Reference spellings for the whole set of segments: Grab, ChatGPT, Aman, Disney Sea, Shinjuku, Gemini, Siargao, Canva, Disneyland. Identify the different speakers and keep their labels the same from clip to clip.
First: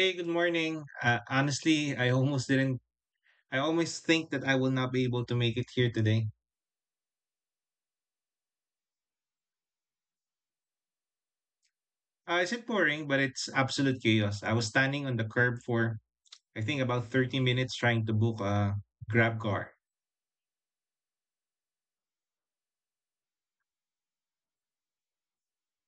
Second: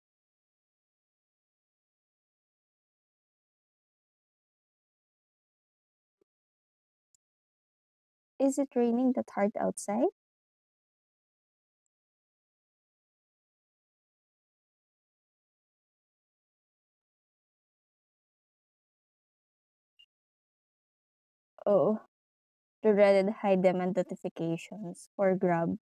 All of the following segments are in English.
Speaker 1: Hey, good morning. Honestly, I almost didn't. I almost think that I will not be able to make it here today.
Speaker 2: Is it raining that hard outside?
Speaker 1: It's pouring, but it's absolute chaos. I was standing on the curb for, I think, about 30 minutes trying to book a Grab car.
Speaker 2: Oh, the dreaded high demand notifications or Grab.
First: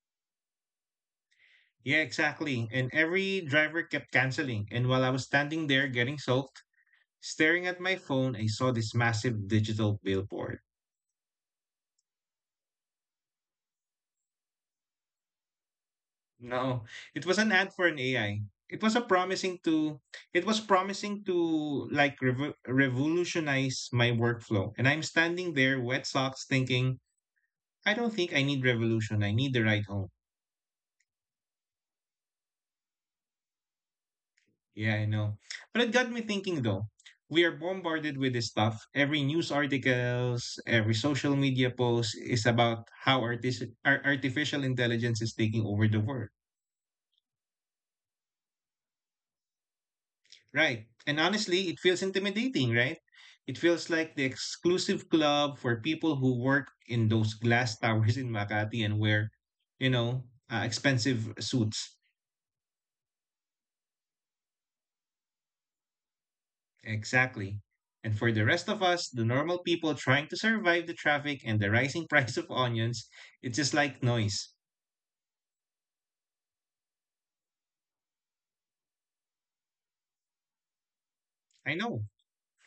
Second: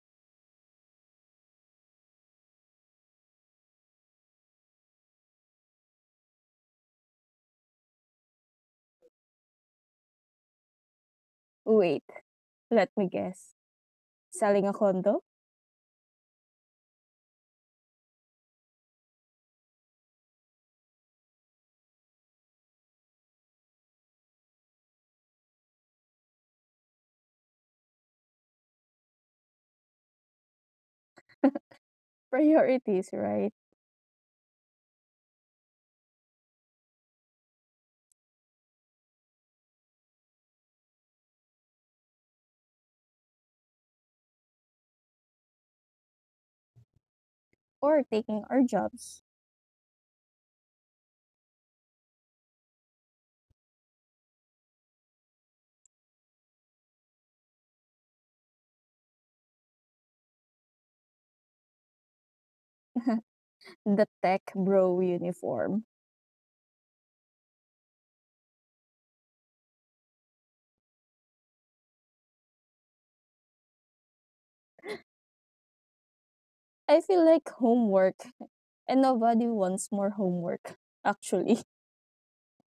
Speaker 1: Yeah, exactly. And every driver kept canceling. And while I was standing there getting soaked, staring at my phone, I saw this massive digital billboard.
Speaker 2: Wait, let me guess. Selling a condo?
Speaker 1: No, it was an ad for an AI. It was a promising to it was promising to like revolutionize my workflow. And I'm standing there, wet socks, thinking, I don't think I need revolution. I need the ride home.
Speaker 2: Priorities, right?
Speaker 1: Yeah, I know. But it got me thinking though. We are bombarded with this stuff. Every news articles, every social media post is about how artificial intelligence is taking over the world.
Speaker 2: Or taking our jobs.
Speaker 1: Right. And honestly, it feels intimidating, right? It feels like the exclusive club for people who work in those glass towers in Makati and wear, you know, expensive suits.
Speaker 2: The tech bro uniform.
Speaker 1: Exactly. And for the rest of us, the normal people trying to survive the traffic and the rising price of onions, it's just like noise.
Speaker 2: I feel like homework and nobody wants more homework actually.
Speaker 1: I know.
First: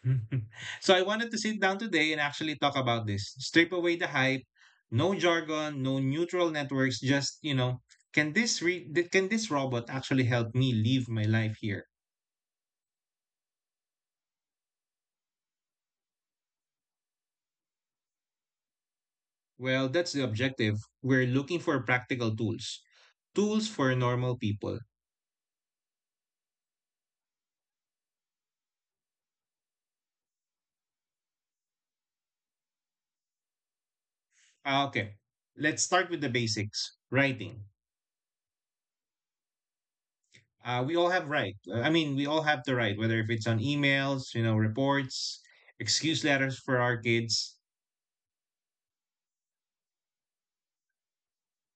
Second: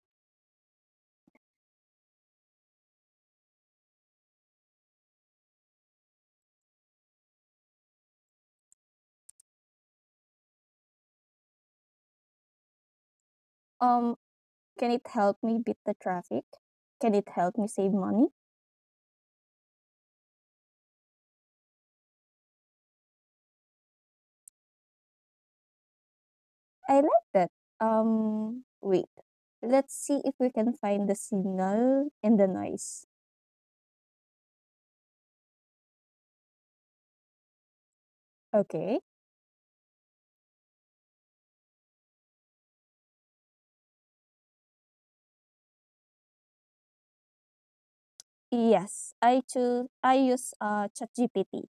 Speaker 1: So I wanted to sit down today and actually talk about this. Strip away the hype, no jargon, no neutral networks. Can can this robot actually help me live my life here?
Speaker 2: Um can it help me beat the traffic? Can it help me save money?
Speaker 1: Well, that's the objective. We're looking for practical tools, tools for normal people.
Speaker 2: I like that. Wait. Let's see if we can find the signal in the noise.
Speaker 1: Okay, let's start with the basics. Writing.
Speaker 2: Okay.
Speaker 1: We all have to write, whether if it's on emails, reports, excuse letters for our kids.
Speaker 2: Yes, I use ChatGPT.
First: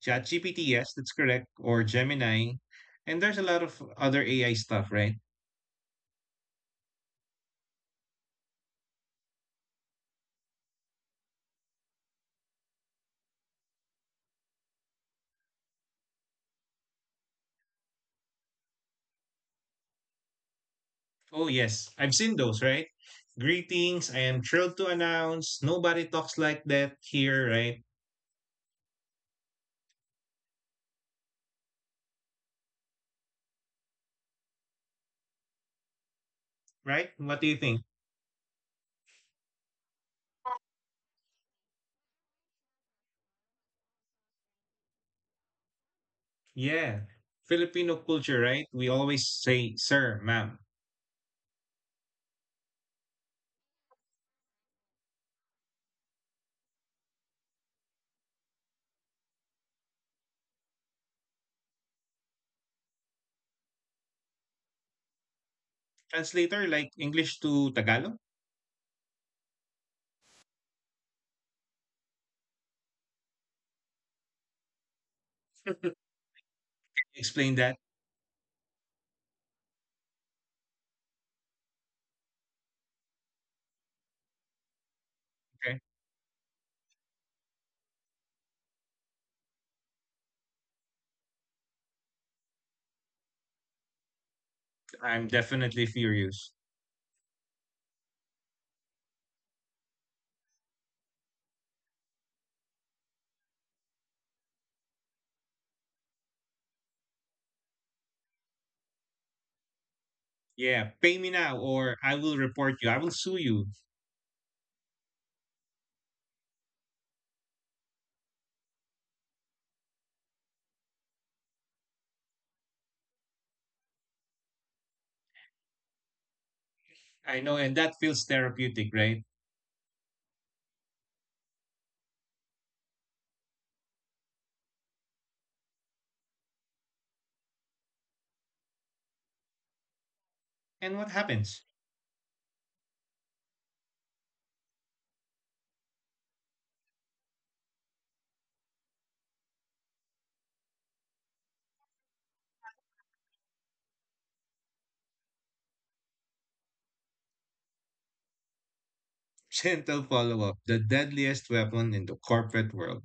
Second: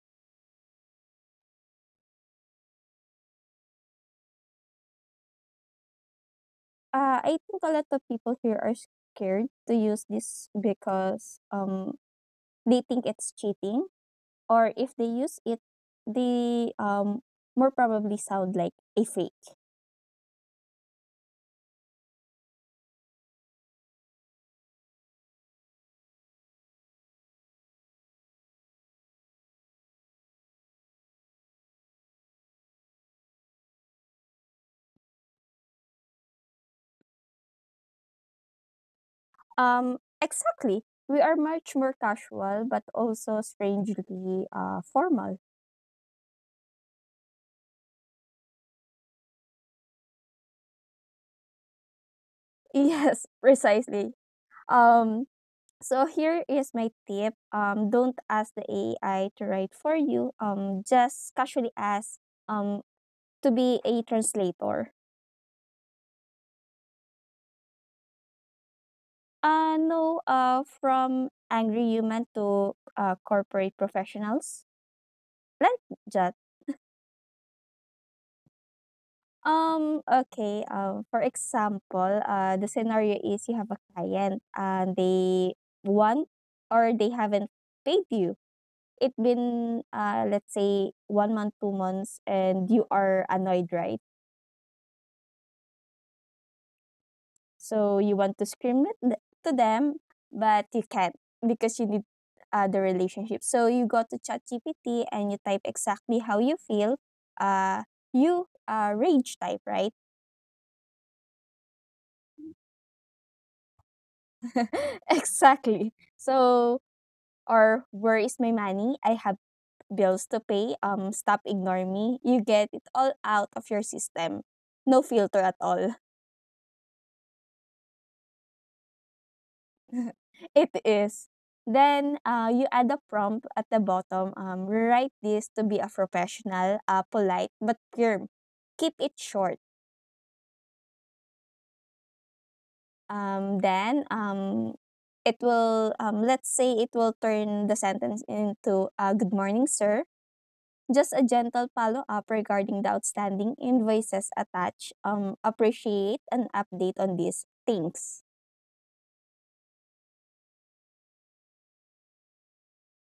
Speaker 1: ChatGPT, yes, that's correct, or Gemini. And there's a lot of other AI stuff, right?
Speaker 2: I think a lot of people here are scared to use this because they think it's cheating or if they use it they more probably sound like a fake.
Speaker 1: Oh, yes, I've seen those, right? Greetings, I am thrilled to announce nobody talks like that here, right? Right? What do you think?
Speaker 2: Exactly, we are much more casual but also strangely formal.
Speaker 1: Yeah, Filipino culture, right? We always say sir, ma'am.
Speaker 2: Yes, precisely. Um so here is my tip, don't ask the AI to write for you, just casually ask um to be a translator.
Speaker 1: Translator like English to Tagalog?
Speaker 2: No, from angry human to corporate professionals. Like that.
Speaker 1: Explain that.
Speaker 2: Okay, for example, the scenario is you have a client and they
Speaker 1: Okay.
Speaker 2: want, or they haven't paid you. It been let's say 1 month, 2 months, and you are annoyed, right?
Speaker 1: I'm definitely furious.
Speaker 2: So you want to scream it to them, but you can't because you need the relationship. So you go to ChatGPT and you type exactly how you feel. Uh, you rage type, right?
Speaker 1: Yeah, pay me now or I will report you. I will sue you.
Speaker 2: Exactly. So, or where is my money? I have bills to pay. Stop ignoring me. You get it all out of your system. No filter at all.
Speaker 1: I know, and that feels therapeutic, right?
Speaker 2: It is. Then you add a prompt at the bottom. Rewrite this to be a professional, polite but firm. Keep it short.
Speaker 1: And what happens?
Speaker 2: Then it will, let's say it will turn the sentence into good morning sir. Just a gentle follow up regarding the outstanding invoices attached. Appreciate an update on these things.
Speaker 1: Gentle follow up, the deadliest weapon in the corporate world.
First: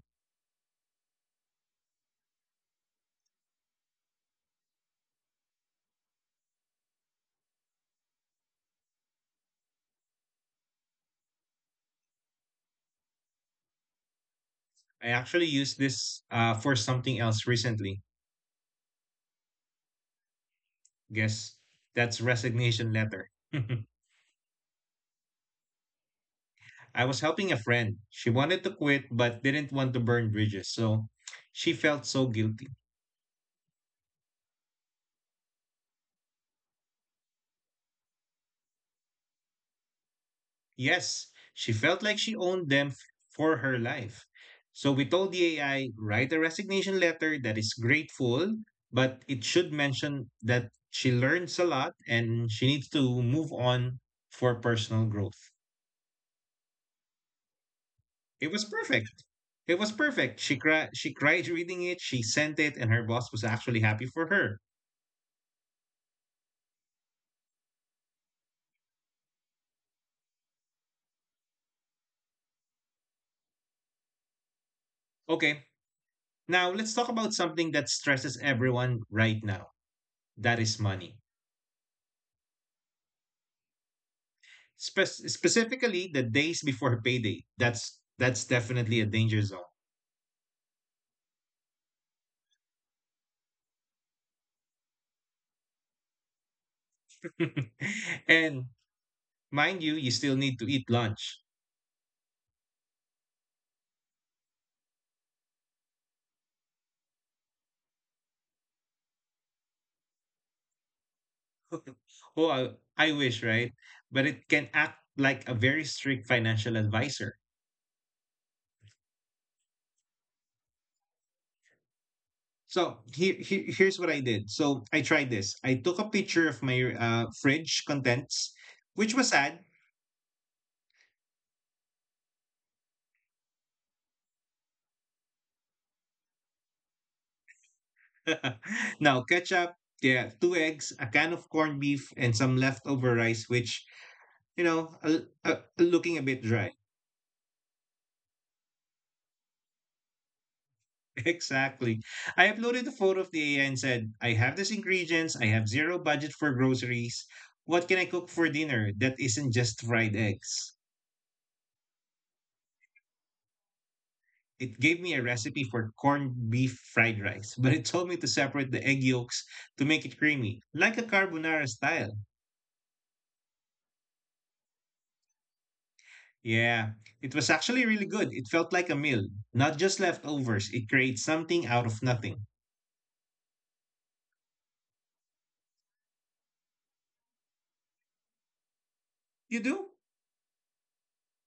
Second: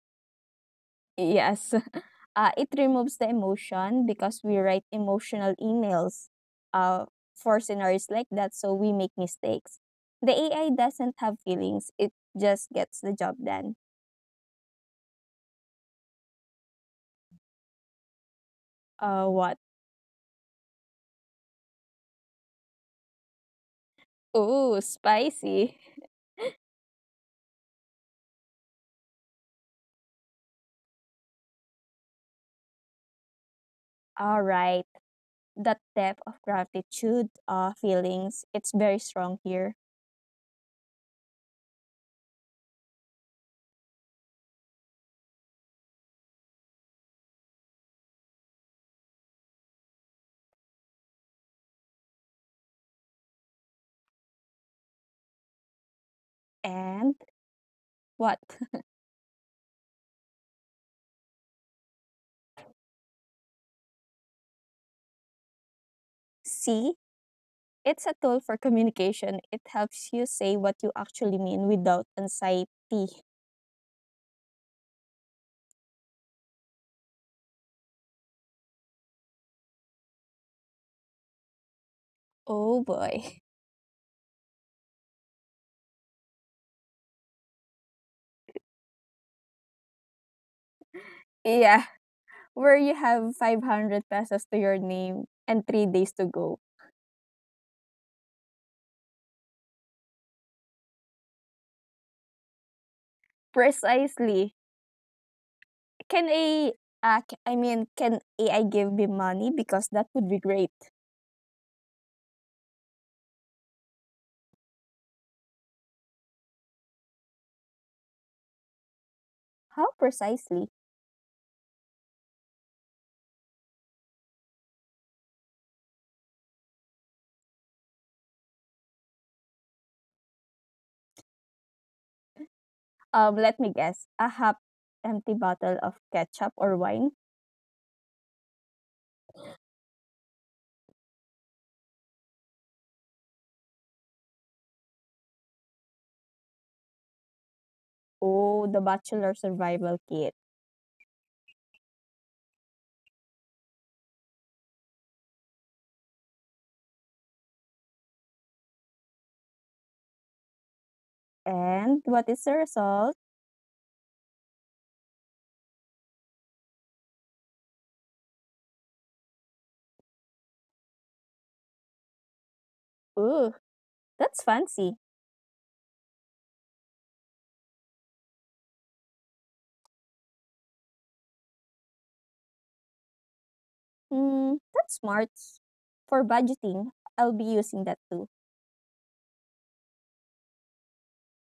Speaker 2: Yes, it removes the emotion because we write emotional emails for scenarios like that, so we make mistakes. The AI doesn't have feelings, it just gets the job done.
Speaker 1: I actually used this for something else recently.
Speaker 2: What?
Speaker 1: Guess that's resignation letter.
Speaker 2: Oh, spicy.
Speaker 1: I was helping a friend. She wanted to quit but didn't want to burn bridges, so she felt so guilty.
Speaker 2: All right. That depth of gratitude feelings, it's very strong here.
Speaker 1: Yes, she felt like she owned them for her life. So we told the AI, write a resignation letter that is grateful, but it should mention that she learns a lot and she needs to move on for personal growth.
Speaker 2: And what?
Speaker 1: It was perfect. It was perfect. She cried reading it, she sent it, and her boss was actually happy for her.
Speaker 2: See, it's a tool for communication. It helps you say what you actually mean without anxiety.
Speaker 1: Okay. Now let's talk about something that stresses everyone right now. That is money.
Speaker 2: Oh boy.
Speaker 1: Specifically the days before payday. That's definitely a danger zone.
Speaker 2: Yeah, where you have 500 pesos to your name and 3 days to go.
Speaker 1: And mind you, you still need to eat lunch.
Speaker 2: Precisely. Can a, c- I mean, can AI give me money? Because that would be great.
Speaker 1: oh, I, I wish, right? But it can act like a very strict financial advisor.
Speaker 2: How precisely?
Speaker 1: So here's what I did. So I tried this. I took a picture of my fridge contents, which was sad.
Speaker 2: Let me guess. A half empty bottle of ketchup or wine?
Speaker 1: Now ketchup, yeah, 2 eggs, a can of corned beef, and some leftover rice, which you know, uh, looking a bit dry.
Speaker 2: Oh, the Bachelor Survival Kit.
Speaker 1: Exactly. I uploaded a photo of the AI and said, I have these ingredients, I have zero budget for groceries. What can I cook for dinner that isn't just fried eggs?
Speaker 2: And what is the result?
Speaker 1: It gave me a recipe for corned beef fried rice, but it told me to separate the egg yolks to make it creamy, like a carbonara style.
Speaker 2: Ooh, that's fancy.
Speaker 1: Yeah, it was actually really good. It felt like a meal, not just leftovers. It creates something out of nothing.
Speaker 2: Mm, that's smart. For budgeting, I'll be using that too.
Speaker 1: You do?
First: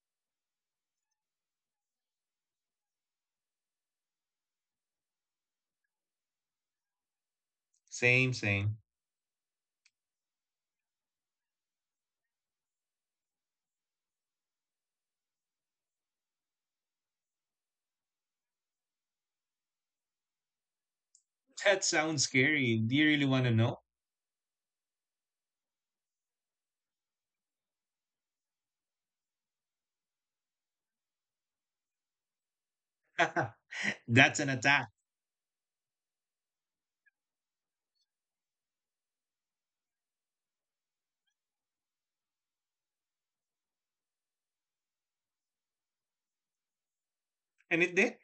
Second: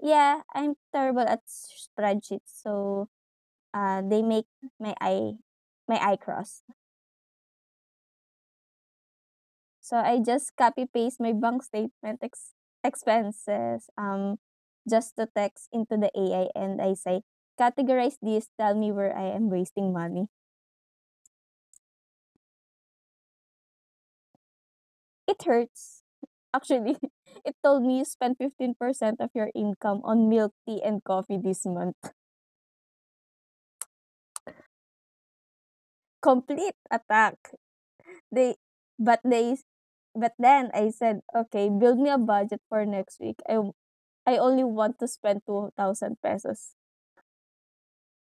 Speaker 2: Yeah, I'm terrible at spreadsheets, so they make my eye my eye cross.
Speaker 1: Same, same.
Speaker 2: So I just copy paste my bank statement expenses just to text into the AI and I say categorize this, tell me where I am wasting money.
Speaker 1: That sounds scary. Do you really want to know?
Speaker 2: It hurts. Actually, it told me you spent 15% of your income on milk, tea, and coffee this month.
Speaker 1: That's an attack.
Speaker 2: Complete attack. They they but then I said, "Okay, build me a budget for next week. I only want to spend 2,000 pesos."
Speaker 1: And it did?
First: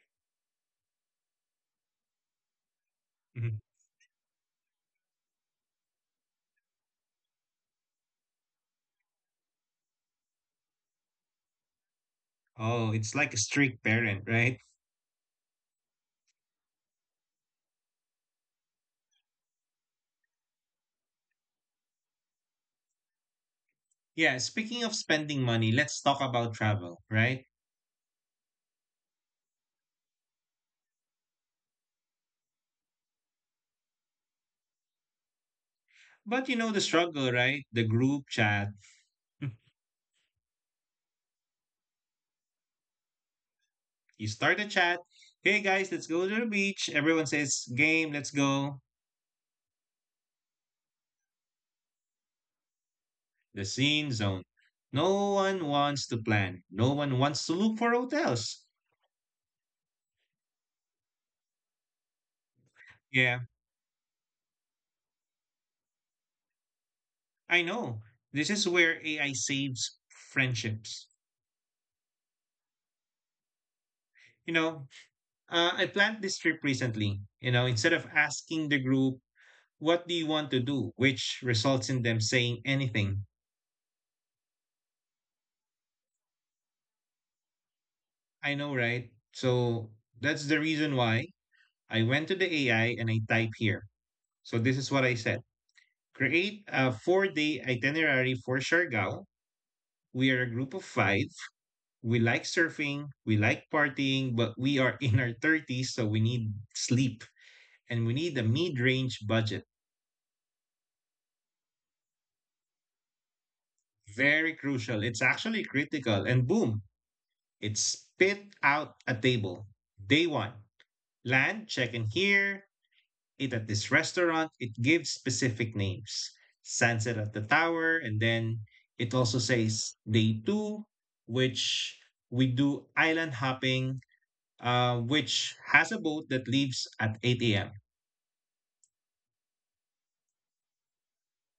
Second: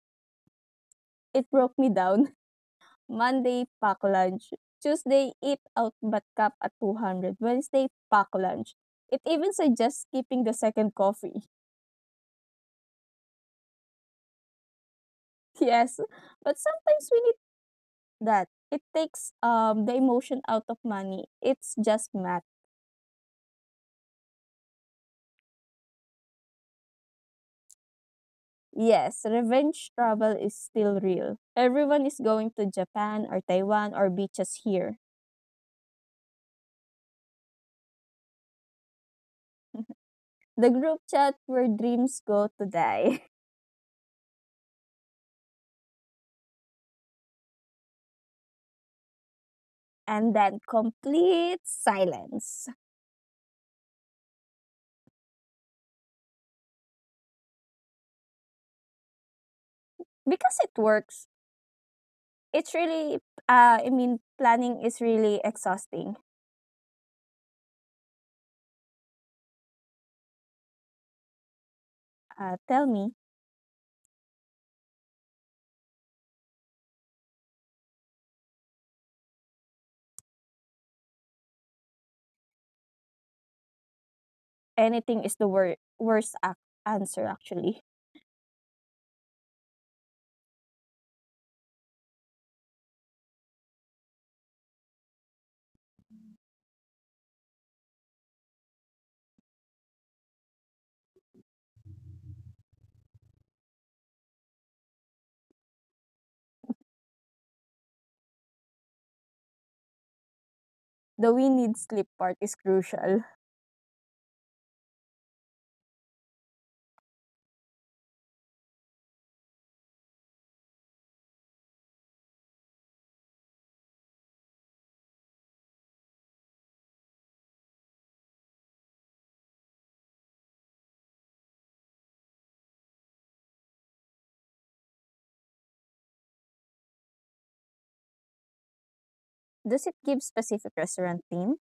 Speaker 2: It broke me down.
Speaker 1: Mhm.
Speaker 2: Monday, pack lunch. Tuesday, eat out but cap at 200. Wednesday, pack lunch. It even suggests skipping the second coffee.
Speaker 1: Oh, it's like a strict parent, right?
Speaker 2: Yes, but sometimes we need that. It takes the emotion out of money. It's just math.
Speaker 1: Yeah, speaking of spending money, let's talk about travel, right?
Speaker 2: Yes, revenge travel is still real. Everyone is going to Japan or Taiwan or beaches here.
Speaker 1: But you know the struggle, right? The group chat.
Speaker 2: The group chat where dreams go to die.
Speaker 1: You start a chat. Hey guys, let's go to the beach. Everyone says, game, let's go.
Speaker 2: And then complete silence.
Speaker 1: The scene zone. No one wants to plan. No one wants to look for hotels.
Speaker 2: Because it works. It's really,
Speaker 1: Yeah,
Speaker 2: uh, I mean, planning is really exhausting.
Speaker 1: I know. This is where AI saves friendships.
Speaker 2: Tell me,
Speaker 1: You know, I planned this trip recently. You know, instead of asking the group, what do you want to do, which results in them saying anything.
Speaker 2: anything is the worst answer actually.
Speaker 1: I know, right? So that's the reason why I went to the AI and I type here. So this is what I said create a 4 day itinerary for Siargao. We are a group of 5. We like surfing, we like partying, but we are in our 30s, so we need sleep and we need a mid range budget.
Speaker 2: The we need sleep part is crucial.
Speaker 1: Very crucial. It's actually critical. And boom, it spit out a table. Day one, land, check in here, eat at this restaurant. It gives specific names. Sunset at the tower. And then it also says day two, which we do island hopping, which has a boat that leaves at 8 a.m.
Speaker 2: Does it give specific restaurant theme?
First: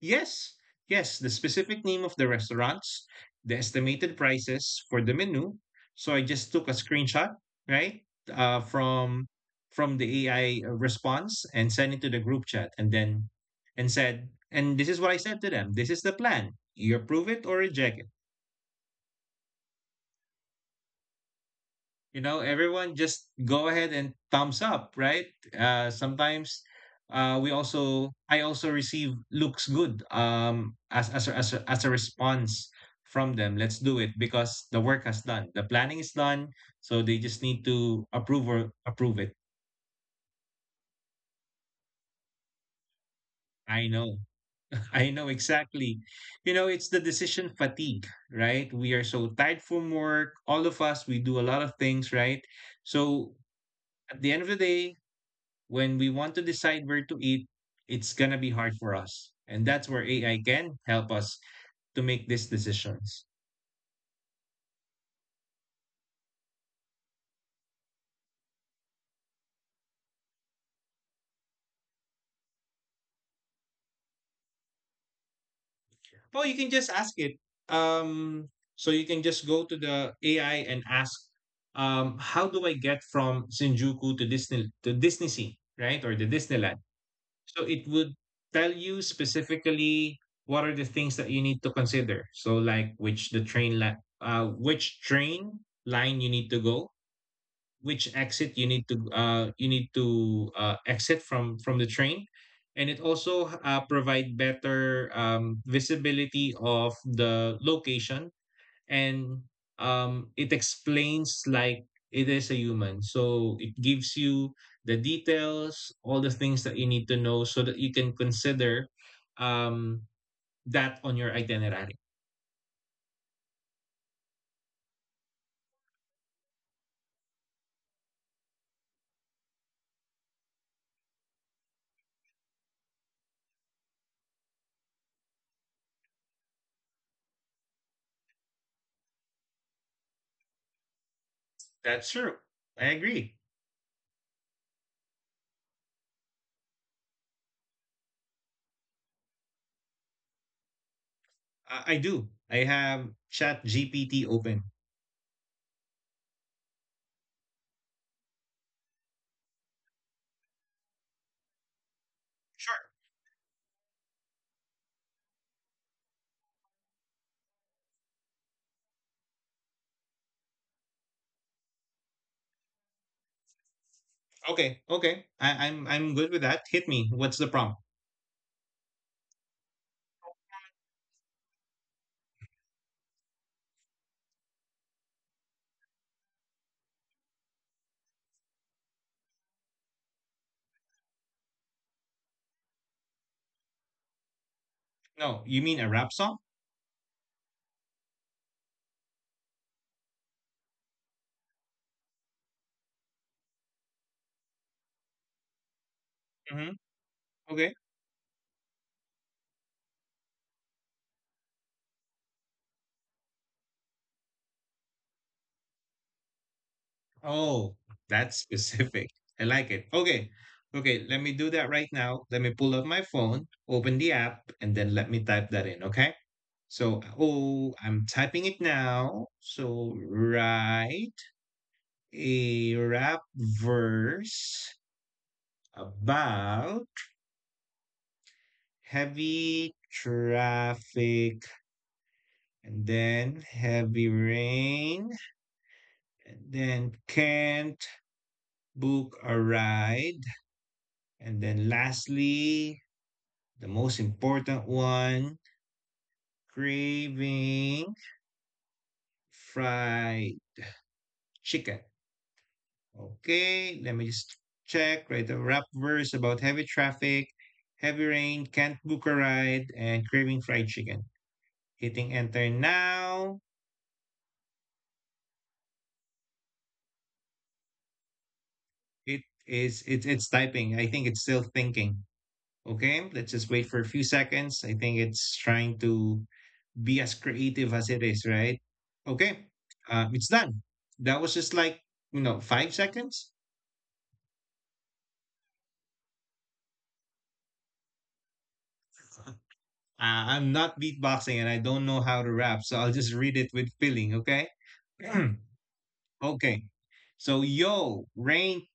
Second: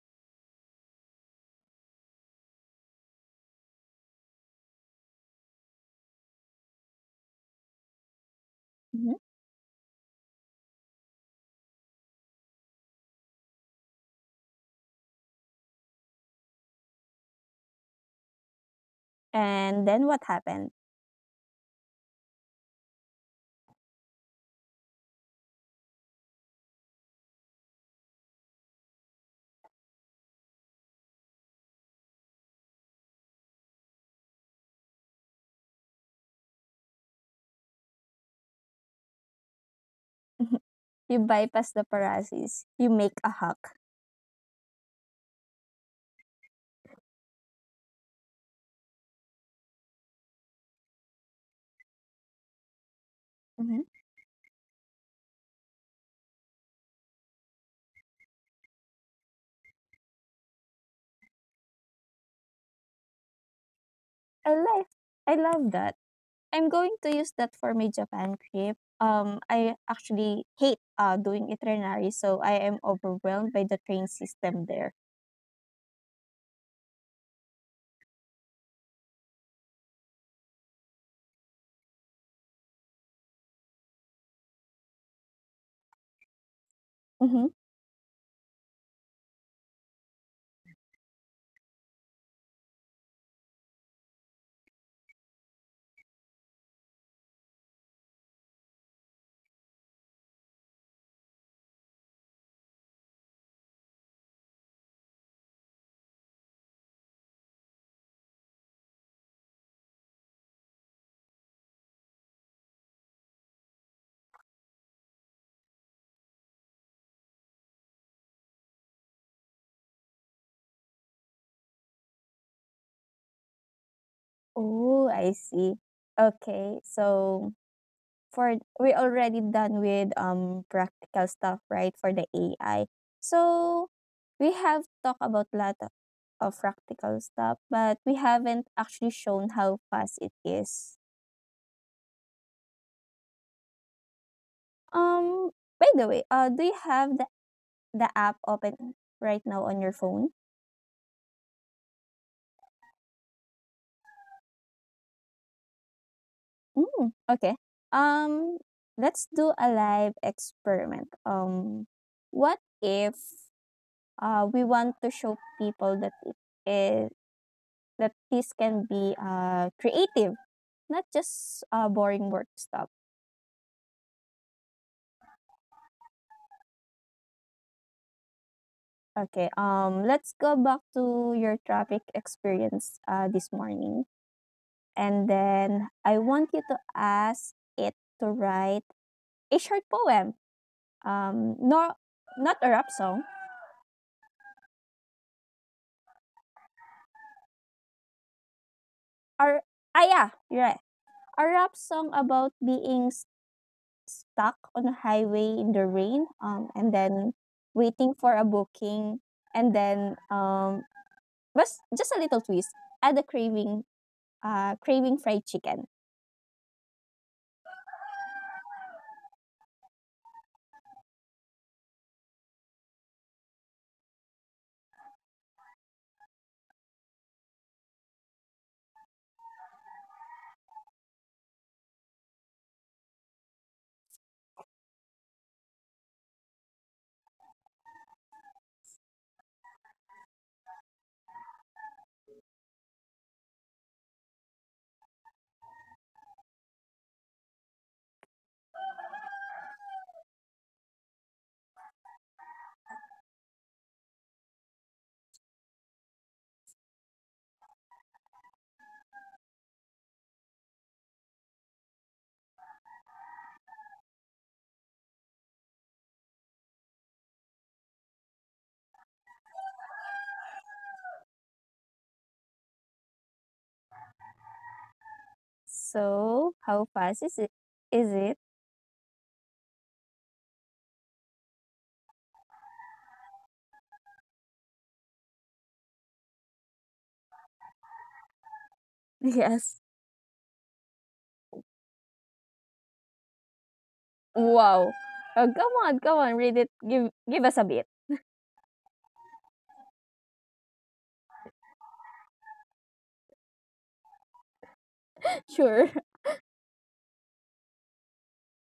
Speaker 1: Yes, yes, the specific name of the restaurants, the estimated prices for the menu. So I just took a screenshot, right, uh,
Speaker 2: Mhm.
Speaker 1: from from the AI response and sent it to the group chat, and said, and this is what I said to them. This is the plan. You approve it or reject it.
Speaker 2: And then what happened?
Speaker 1: You know, everyone just go ahead and thumbs up, right? Sometimes we also I also receive looks good, as a response from them. Let's do it, because the work has done, the planning is done, so they just need to approve or approve it.
Speaker 2: Mhm. You bypass the paralysis, you make a hack.
Speaker 1: I know. I know, exactly. You know, it's the decision fatigue, right? We are so tired from work, all of us, we do a lot of things, right? So
Speaker 2: Mhm.
Speaker 1: at the end of the day, when we want to decide where to eat, it's going to be hard for us. And that's where AI can help us to make these decisions.
Speaker 2: I like I love that. I'm going to use that for my Japan trip. I actually hate doing itinerary, so I am overwhelmed by the train system there.
Speaker 1: Well, you can just ask it. Um, so you can just go to the AI and ask, how do I get from Shinjuku to Disney Sea, right? Or the Disneyland.
Speaker 2: Mm-hmm.
Speaker 1: So it would tell you specifically what are the things that you need to consider. So like which train line you need to go, which exit you need to exit from the train. And it also provide better visibility of the location, and it explains like it is a human, so it gives you the details, all the things that you need to know so that you can consider, um, that on your itinerary.
Speaker 2: Oh, I see. Okay, so for we're already done with practical stuff, right? For the AI, so we have talked about lot of practical stuff, but we haven't actually shown how fast it is.
Speaker 1: That's true, I agree.
Speaker 2: Um, by the way, do you have the app open right now on your phone?
Speaker 1: I do, I have chat gpt open.
Speaker 2: Mm, okay. Um, let's do a live experiment. What if we want to show people that it is that this can be creative, not just boring work stuff.
Speaker 1: Okay, okay. I'm good with that. Hit me. What's the prompt?
Speaker 2: Okay. Let's go back to your traffic experience this morning, and then I want you to ask it to write a short poem no not a rap song
Speaker 1: No, you mean a rap song?
Speaker 2: or ah yeah right. A rap song about being stuck on a highway in the rain
Speaker 1: Hmm.
Speaker 2: and then
Speaker 1: Okay.
Speaker 2: waiting for a booking and then but just a little twist, add a craving fried chicken.
Speaker 1: Oh, that's specific. I like it. Okay, okay. Let me do that right now. Let me pull up my phone, open the app, and then let me type that in. Okay. So, oh, I'm typing it now. So, write a rap verse about heavy traffic and then heavy rain and then can't book a ride. And then lastly, the most important one, craving fried chicken. Okay, let me just check, right? The rap verse about heavy traffic, heavy rain, can't book a ride, and craving fried chicken. Hitting enter now.
Speaker 2: So how fast is it?
Speaker 1: It's typing. I think it's still thinking. Okay, let's just wait for a few seconds. I think it's trying to be as creative as it is, right? Okay,
Speaker 2: Yes.
Speaker 1: it's done. That was just like, you know, 5 seconds.
Speaker 2: Wow, oh come on, come on, read it, give us a bit.
Speaker 1: I'm not beatboxing and I don't know how to rap, so I'll just read it with feeling, okay?
Speaker 2: Sure.
Speaker 1: Okay. So, yo, rain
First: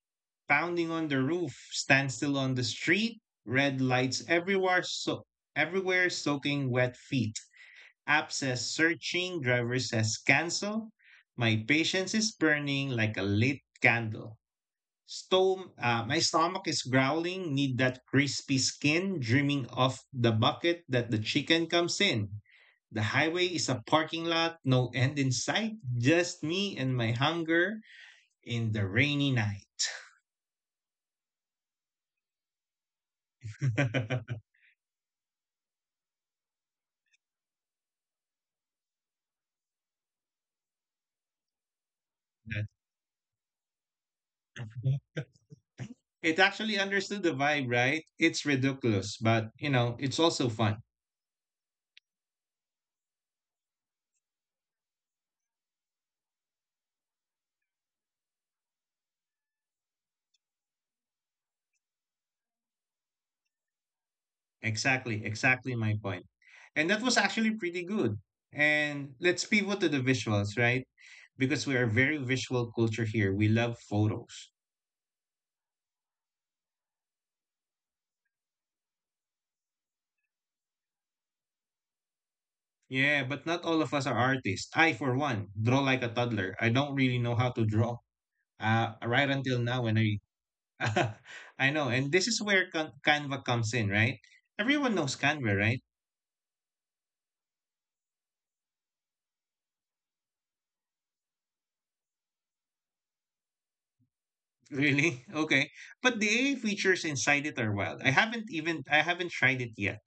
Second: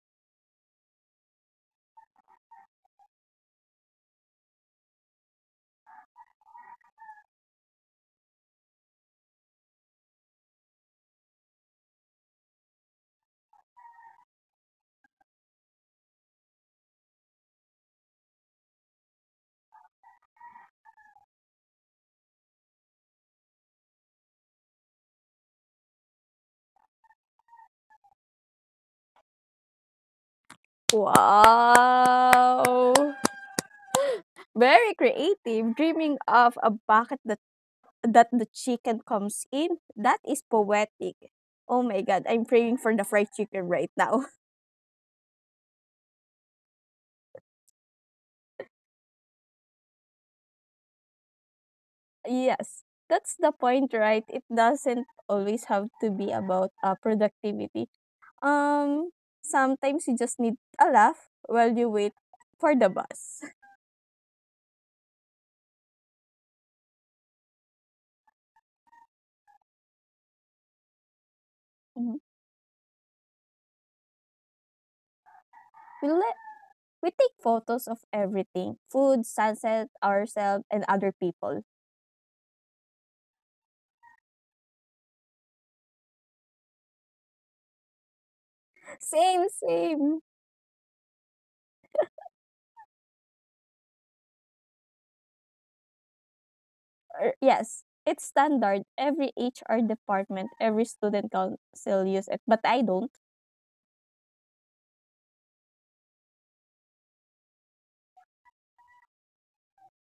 Speaker 1: pounding on the roof, standstill on the street, red lights everywhere, so everywhere soaking wet feet. App says searching, driver says cancel. My patience is burning like a lit candle. My stomach is growling, need that crispy skin, dreaming of the bucket that the chicken comes in. The highway is a parking lot, no end in sight, just me and my hunger in the rainy night.
Speaker 2: Wow. Very creative, dreaming of a bucket that the chicken comes in. That is poetic. Oh my god, I'm
Speaker 1: That-
Speaker 2: praying for the fried chicken right now.
Speaker 1: it actually understood the vibe, right? It's ridiculous, but you know, it's also fun.
Speaker 2: Yes, that's the point, right? It doesn't always have to be about productivity. Um, sometimes you just need a laugh while you wait for the bus.
Speaker 1: Exactly, exactly my point. And that was actually pretty good. And let's pivot to the visuals, right? Because we are very
Speaker 2: Mhm.
Speaker 1: visual culture here. We love photos.
Speaker 2: we let we take photos of everything: food, sunset, ourselves, and other people.
Speaker 1: Yeah, but not all of us are artists. I, for one, draw like a toddler. I don't really know how to draw. Right
Speaker 2: Same,
Speaker 1: until now, when I,
Speaker 2: same.
Speaker 1: I know, and this is where Canva comes in, right? Everyone knows Canva, right?
Speaker 2: Yes, it's standard. Every HR department, every student council use it, but I don't.
Speaker 1: Really? Okay, but the AI features inside it are wild. I haven't tried it yet.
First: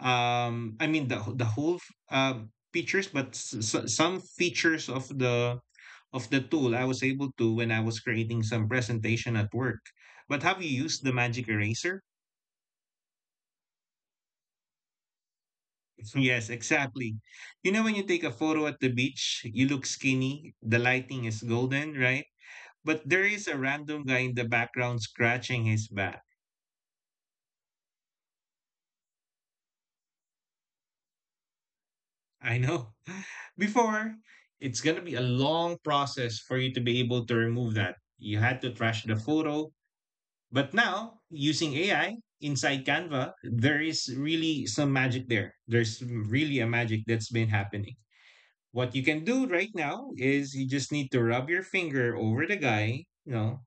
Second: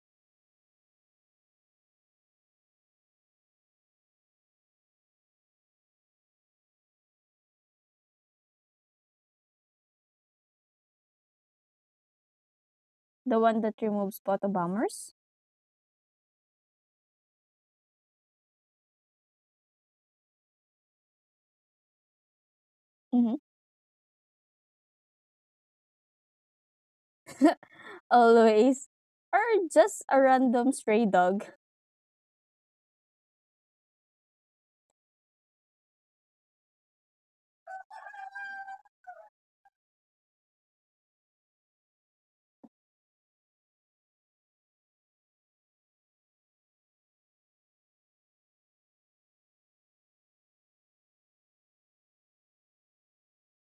Speaker 1: I mean the whole features, but some features of the tool I was able to when I was creating some presentation at work. But have you used the magic eraser?
Speaker 2: The one that removes photo bombers,
Speaker 1: Yes, exactly. You know, when you take a photo at the beach, you look skinny, the lighting is golden, right? But there
Speaker 2: mm-hmm.
Speaker 1: is a random guy in the background scratching his back.
Speaker 2: Always, or just a random stray dog.
Speaker 1: I know. Before, it's going to be a long process for you to be able to remove that. You had to trash the photo. But now, using AI inside Canva, there is really some magic there. There's really a magic that's been happening. What you can do right now is you just need to rub your finger over the guy,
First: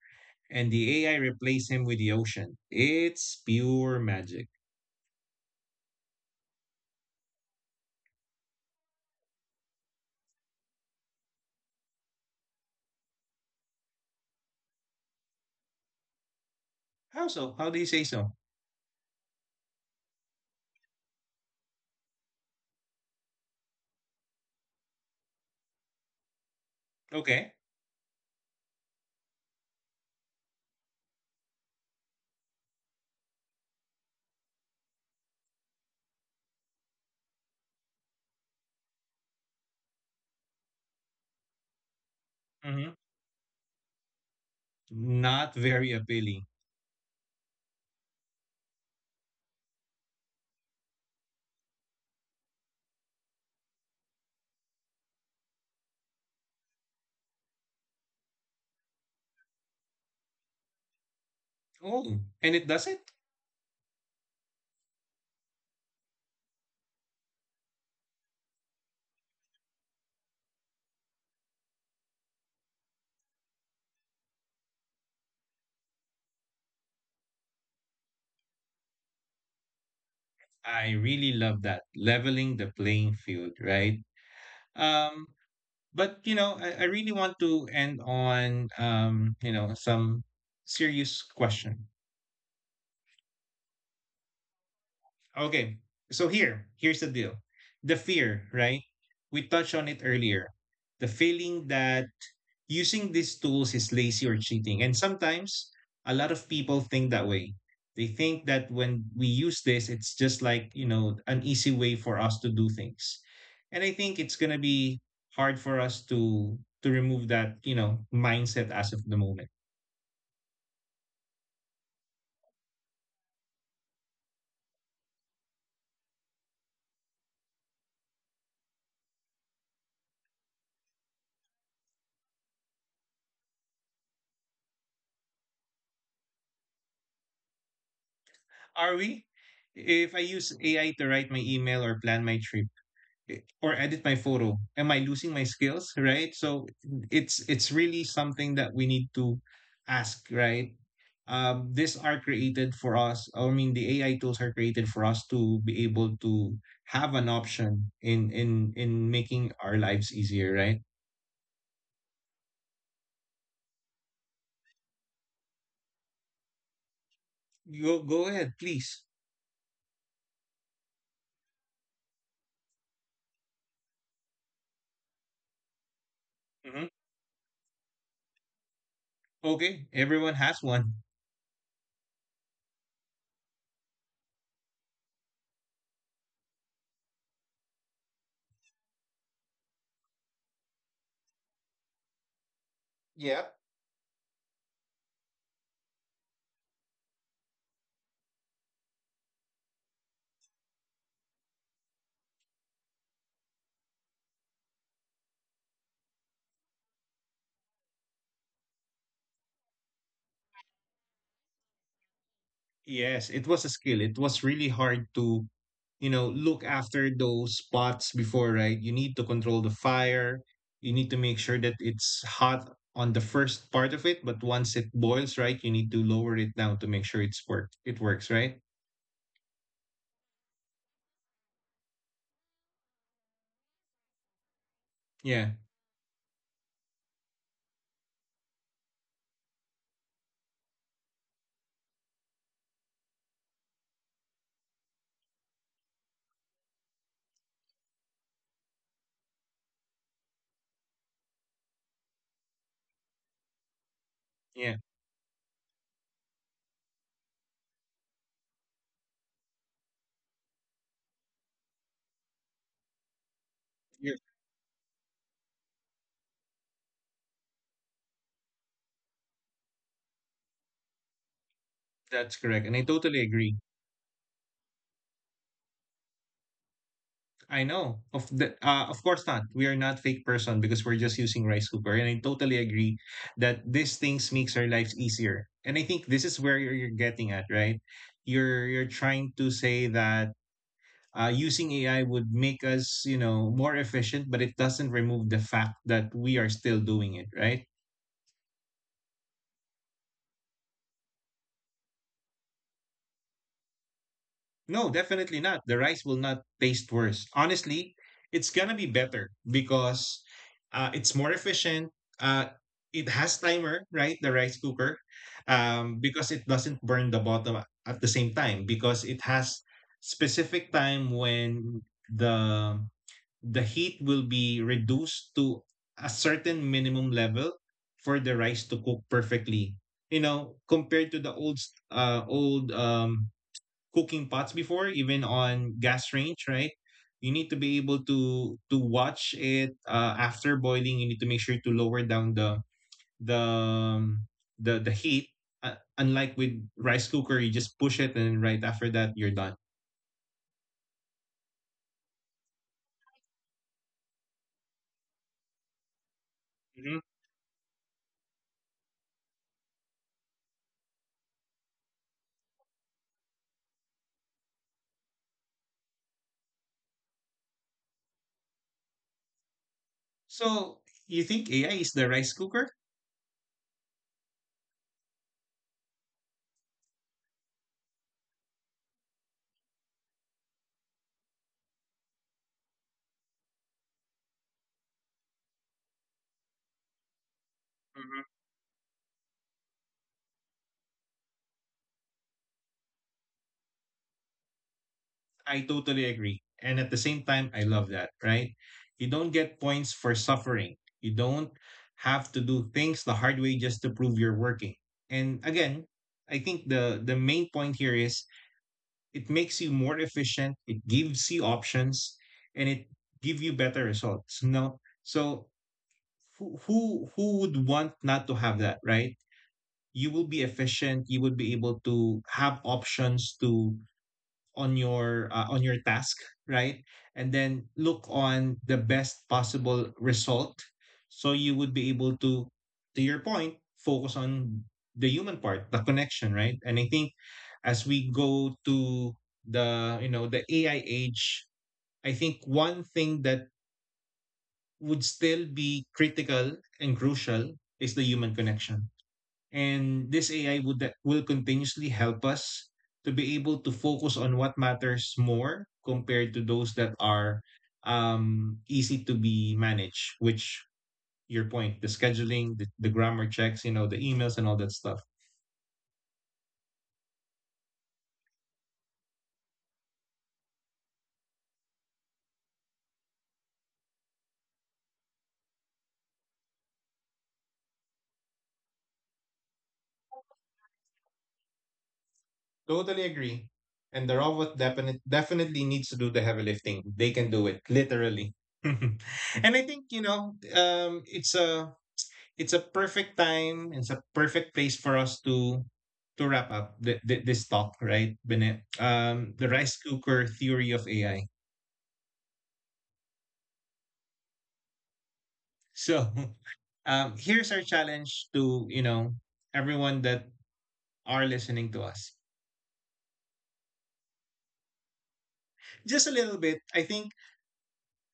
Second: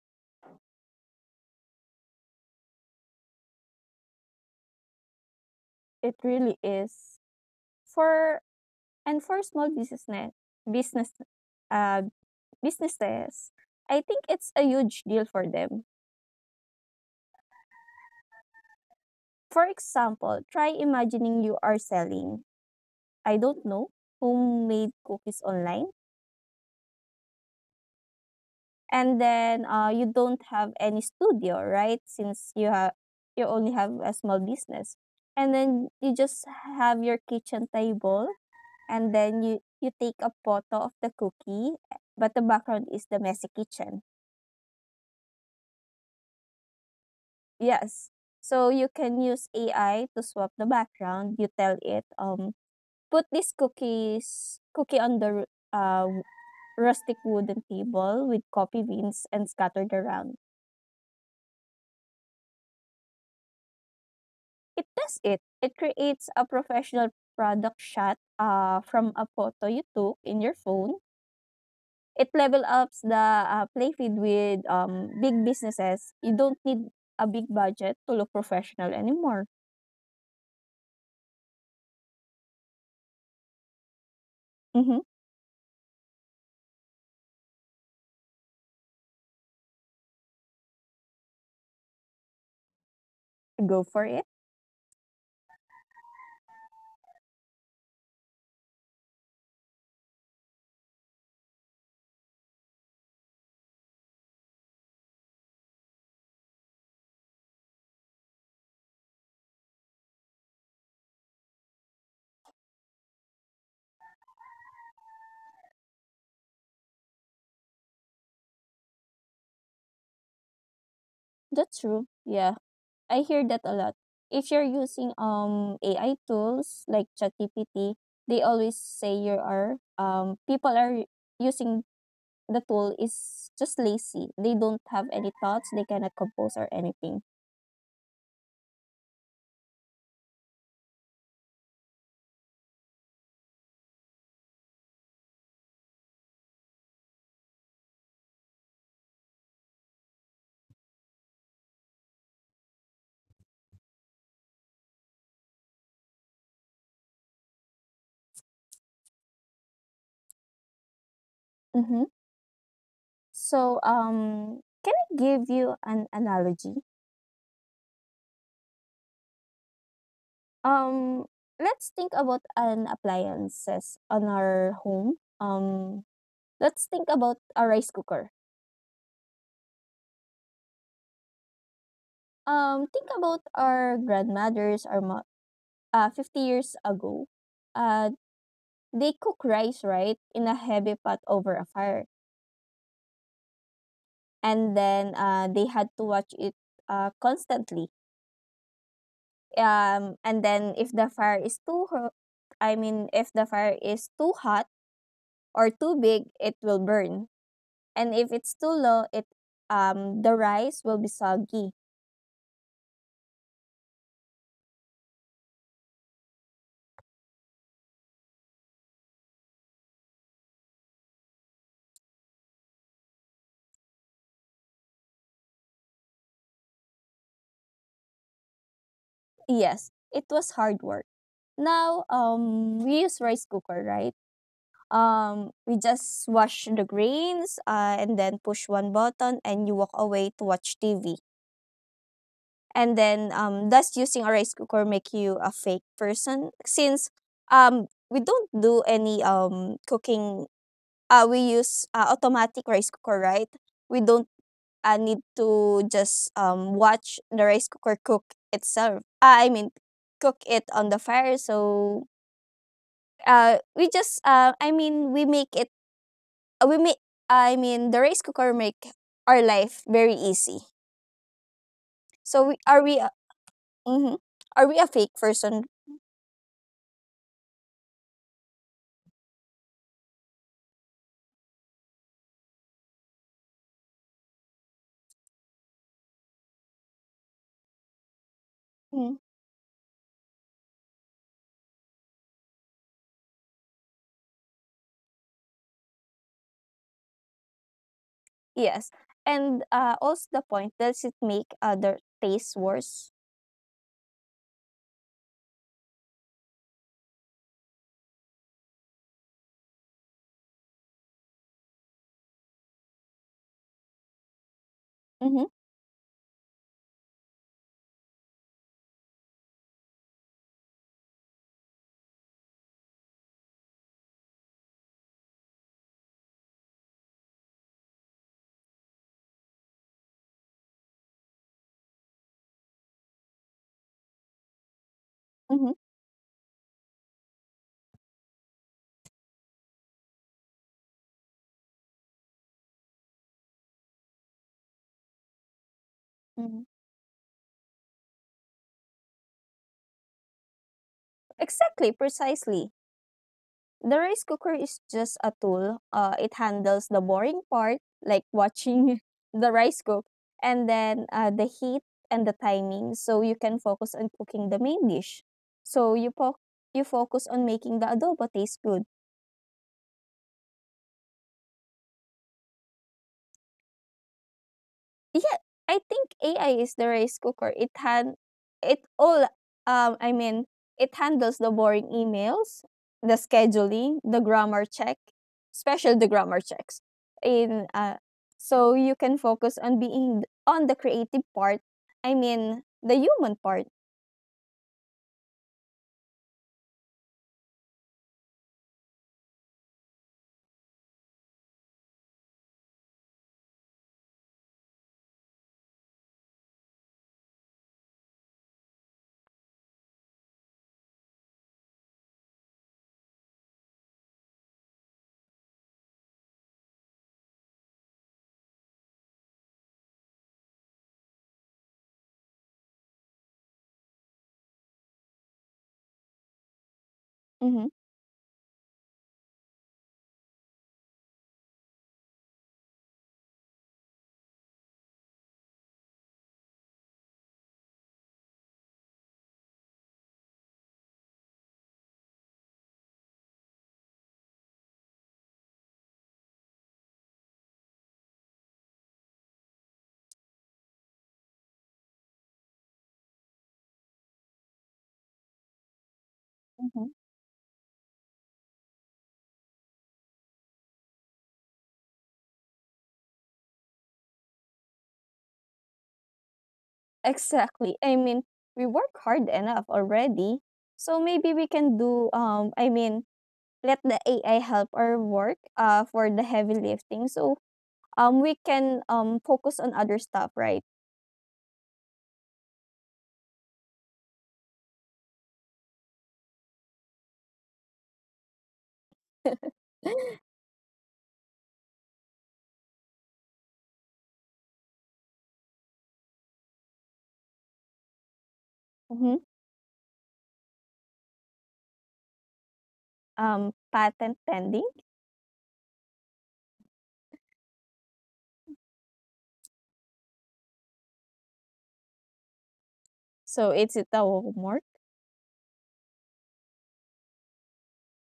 Speaker 1: and the AI replace him with the ocean. It's pure magic.
Speaker 2: It really is for for small business uh, businesses, I think it's a huge deal for them.
Speaker 1: How so? How do you say so?
Speaker 2: For example, try imagining you are selling, I don't know, homemade cookies online.
Speaker 1: Okay.
Speaker 2: And then you don't have any studio, right? Since you only have a small business. And then you just have your kitchen table and you take a photo of the cookie, but the background
Speaker 1: Hmm.
Speaker 2: is the messy kitchen.
Speaker 1: Not very appealing.
Speaker 2: Yes. So you can use AI to swap the background. You tell it, put these cookies cookie on the ru uh, rustic wooden table with coffee beans and scattered around.
Speaker 1: Oh, and it does it?
Speaker 2: It does it. It creates a professional product shot from a photo you took in your phone. It level ups the play feed with big businesses. You don't need a big budget to look professional anymore.
Speaker 1: I really love that. Leveling the playing field, right?
Speaker 2: Mhm.
Speaker 1: Um, but you know, I really want to end on some serious question.
Speaker 2: Go for it.
Speaker 1: Okay, so here's the deal. The fear, right? We touched on it earlier, the feeling that using these tools is lazy or cheating. And sometimes a lot of people think that way. They think that when we use this, it's just like, you know, an easy way for us to do things. And I think it's going to be hard for us to remove that, you know, mindset as of the moment.
Speaker 2: That's true. Yeah. I hear that a lot. If you're using AI tools like ChatGPT, they always say you are people are using the tool is just lazy. They don't have any thoughts. They cannot compose or anything.
Speaker 1: Are we? If I use AI to write my email or plan my trip, or edit my photo, am I losing my skills, right? So it's really something that we need to ask, right? These are created for us. I mean, the AI tools are created for us to be able to have an option in making our lives easier, right?
Speaker 2: Mm-hmm. So, can I give you an analogy?
Speaker 1: Go ahead, please.
Speaker 2: Um, let's think about an appliances on our home. Let's
Speaker 1: Mhm.
Speaker 2: think about a rice cooker.
Speaker 1: Okay, everyone has one.
Speaker 2: Think about our grandmothers 50 years ago. Uh, they cook rice, right, in a heavy pot over a fire.
Speaker 1: Yeah.
Speaker 2: And then they had to watch it constantly. And then if the fire is too, if the fire is too hot or too big, it will burn. And if it's too low, it the rice will be soggy.
Speaker 1: Yes, it was a skill. It was really hard to, you know, look after those pots before, right? You need to control the fire. You need to make sure that it's hot on the first part of it, but once it boils, right, you need to lower it down to make sure it's work. It works, right?
Speaker 2: Yes, it was hard work. Now we use rice cooker, right?
Speaker 1: Yeah,
Speaker 2: We just wash the grains and then push one button and you walk away to watch TV. And then does using a rice cooker make you a fake person since we don't do any cooking, we use automatic rice cooker, right? We don't
Speaker 1: yeah,
Speaker 2: I need to just watch the rice cooker cook itself. I mean, cook it on the fire. So uh, we
Speaker 1: you're,
Speaker 2: just uh, I mean, we make it. We make. I mean, The rice cooker make our life very easy.
Speaker 1: that's
Speaker 2: So we,
Speaker 1: correct, and I
Speaker 2: are we? A,
Speaker 1: totally agree.
Speaker 2: mm-hmm, are we a fake person?
Speaker 1: I know. Of the of course not. We are not fake person because we're just using rice cooker. And I totally agree that these things makes our lives easier. And I think this is where you're getting at, right? You're
Speaker 2: Mm,
Speaker 1: trying to say that using AI would make us, you know, more efficient, but it doesn't remove the fact that we are still doing it, right?
Speaker 2: yes, and also the point, does it make other taste worse?
Speaker 1: No, definitely not. The rice will not taste worse. Honestly, it's gonna be better because it's more efficient. Uh, it has timer, right? The rice cooker,
Speaker 2: Mm-hmm,
Speaker 1: because it doesn't burn the bottom at the same time because it has specific time when the the heat will be reduced to a certain minimum level for the rice to cook perfectly. You know, compared to the old old cooking pots before, even
Speaker 2: mm-hmm,
Speaker 1: on gas range, right? You need to be able to watch it after boiling. You need to make sure to lower down the the um, the heat. Unlike with
Speaker 2: mm-hmm.
Speaker 1: rice cooker, you just push it, and right after that, you're done.
Speaker 2: Exactly, precisely. The rice cooker is just a tool. It handles the
Speaker 1: Mhm.
Speaker 2: boring part, like watching the rice cook, and then the heat and the timing, so you can focus on cooking the main dish. So you po- you focus on making the adobo taste good.
Speaker 1: So you think AI is the rice cooker?
Speaker 2: Yeah, I think AI is the rice cooker. It han it all I mean It handles the boring emails, the scheduling, the grammar check, especially the grammar checks. In So you can focus on being on the creative part. I mean the human part.
Speaker 1: I totally agree. And at the same time, I love that, right? You don't get points for suffering. You don't have to do things the hard way just to prove you're working. And again, I think the main point here is it makes you more efficient, it gives you options, and it give you better results. No, so who would want not to have that, right? You will be efficient, you would be able to have options to on your task, right? And then
Speaker 2: Mm-hmm.
Speaker 1: look on the best possible result, so you would be able to your point, focus on the human part, the connection, right? And I think as we go to the, you know, the AI age, I think one thing that would still be critical and crucial is the human connection. And this AI would that will continuously help us to be able to focus on what matters more compared to those
Speaker 2: Mhm.
Speaker 1: that are easy to be managed, which your point, the scheduling, the grammar checks, you know, the emails and all that stuff.
Speaker 2: Exactly. I mean we work hard enough already. So maybe we can do, let the AI help our work for the heavy lifting. So we can focus on other stuff, right?
Speaker 1: Totally agree. And the robot definitely needs to do the heavy lifting. They can do it literally. And I think, you know, it's a perfect time. It's a perfect place for us to wrap up this talk, right, Bennett?
Speaker 2: Mm-hmm.
Speaker 1: The rice cooker theory of AI.
Speaker 2: Patent pending.
Speaker 1: So, here's our challenge to, you know, everyone that are listening to us.
Speaker 2: So it's the homework.
Speaker 1: Just a little bit. I think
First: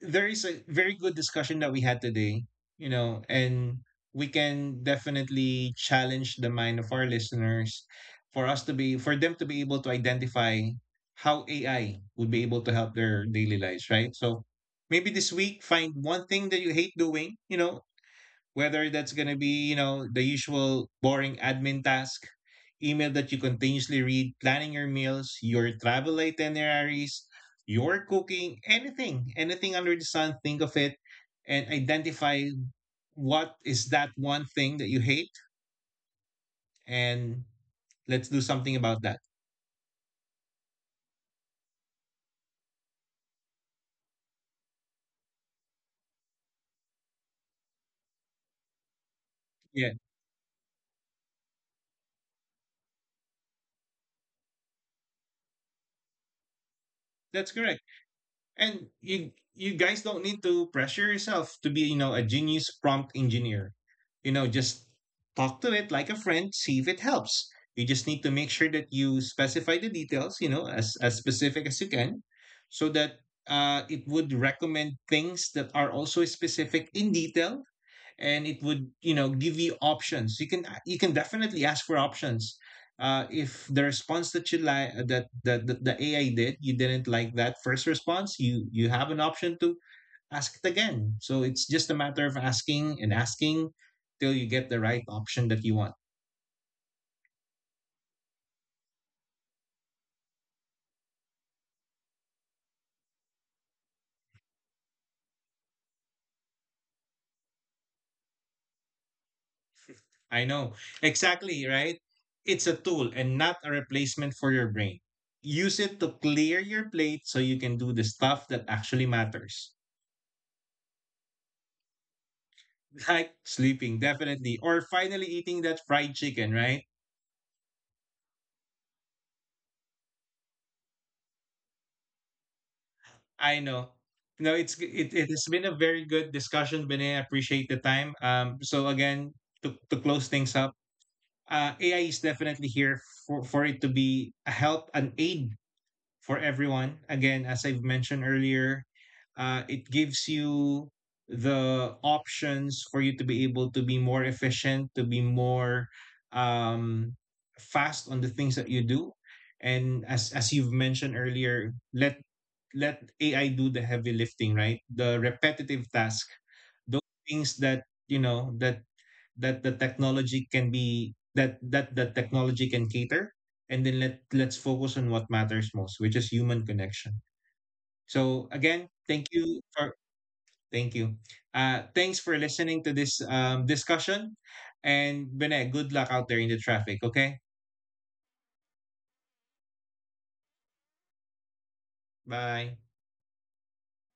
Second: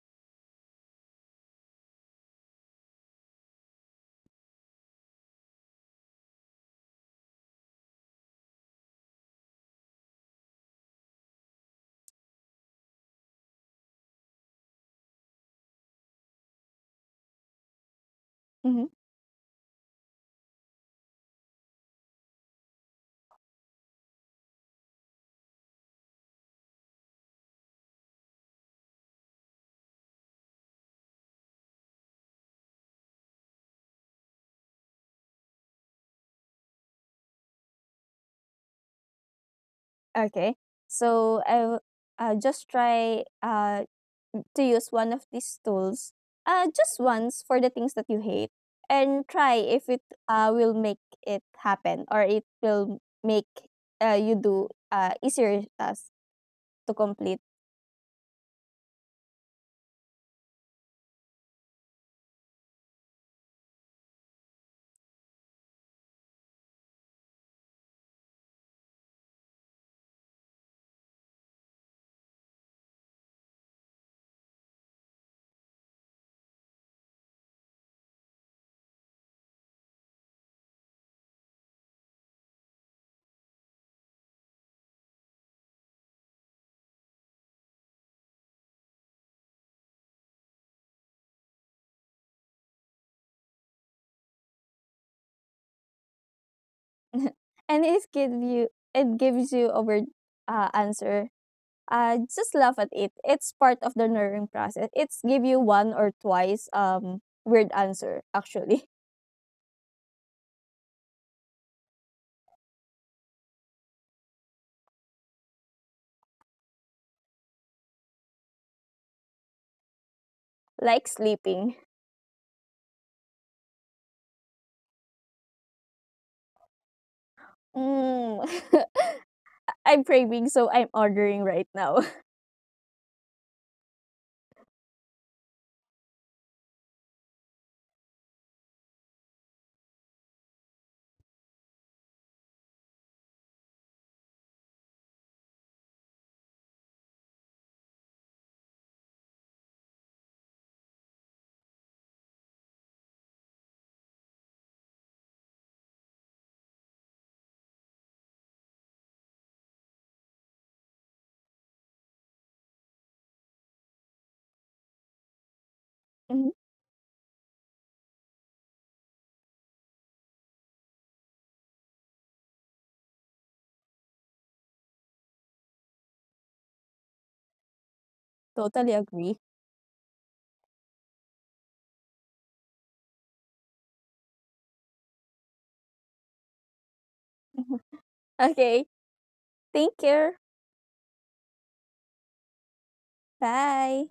Speaker 1: there is a very good discussion that we had today, you know, and we can definitely challenge the mind of our listeners for us to be for them to be able to identify how AI would be able to help their daily lives, right? So maybe this week find one thing that you hate doing, you know,
Speaker 2: Mm-hmm.
Speaker 1: whether that's going to be, you know, the usual boring admin task, email that you continuously read, planning your meals, your travel itineraries, your cooking, anything, anything under the sun, think of it and identify what is that one thing that you hate, and let's do something about that.
Speaker 2: Okay. So just try to use one of these tools just once for the things that you hate and try if
Speaker 1: Yeah,
Speaker 2: it will make it happen or it will make you do easier tasks to complete.
Speaker 1: that's correct. And you guys don't need to pressure yourself to be, you know, a genius prompt engineer. You know, just talk to it like a friend, see if it helps. You just need to make sure that you specify the details, you know, as specific as you can, so that it would recommend things that are also specific in detail, and it would, you know, give you options. You can definitely ask for options. If the response that you like that the AI did, you didn't like that first response, you have an option to ask it again. So it's just a matter of asking and asking till you get the right option that you want.
Speaker 2: and it gives you It gives you over answer. Just laugh at it. It's part of the learning process. It's give you one or twice weird answer actually.
Speaker 1: I know. Exactly, right? It's a tool and not a replacement for your brain. Use it to clear your plate so you can do the stuff that actually matters.
Speaker 2: Like sleeping.
Speaker 1: Like sleeping, definitely. Or finally eating that fried chicken, right?
Speaker 2: Mm. I'm craving, so I'm ordering right now.
Speaker 1: I know. No, it, it has been a very good discussion, Bene. I appreciate the time. So again, to close things up, AI is definitely here for it to be a help, an aid for everyone. Again, as I've mentioned earlier, it gives you the options for you to be able to be more efficient, to be more um, fast on the things that you do. And as you've mentioned earlier, let let AI do the heavy lifting, right? The repetitive task,
Speaker 2: Mhm.
Speaker 1: those things that you know that that the technology can be that that the technology can cater, and then let let's focus on what matters most, which is human connection. So again,
Speaker 2: Totally
Speaker 1: thank
Speaker 2: agree.
Speaker 1: you for, thank you, thanks for listening to this discussion. And Bene, good luck out there in the traffic, okay?
Speaker 2: Okay, take care.
Speaker 1: Bye.
Speaker 2: Bye.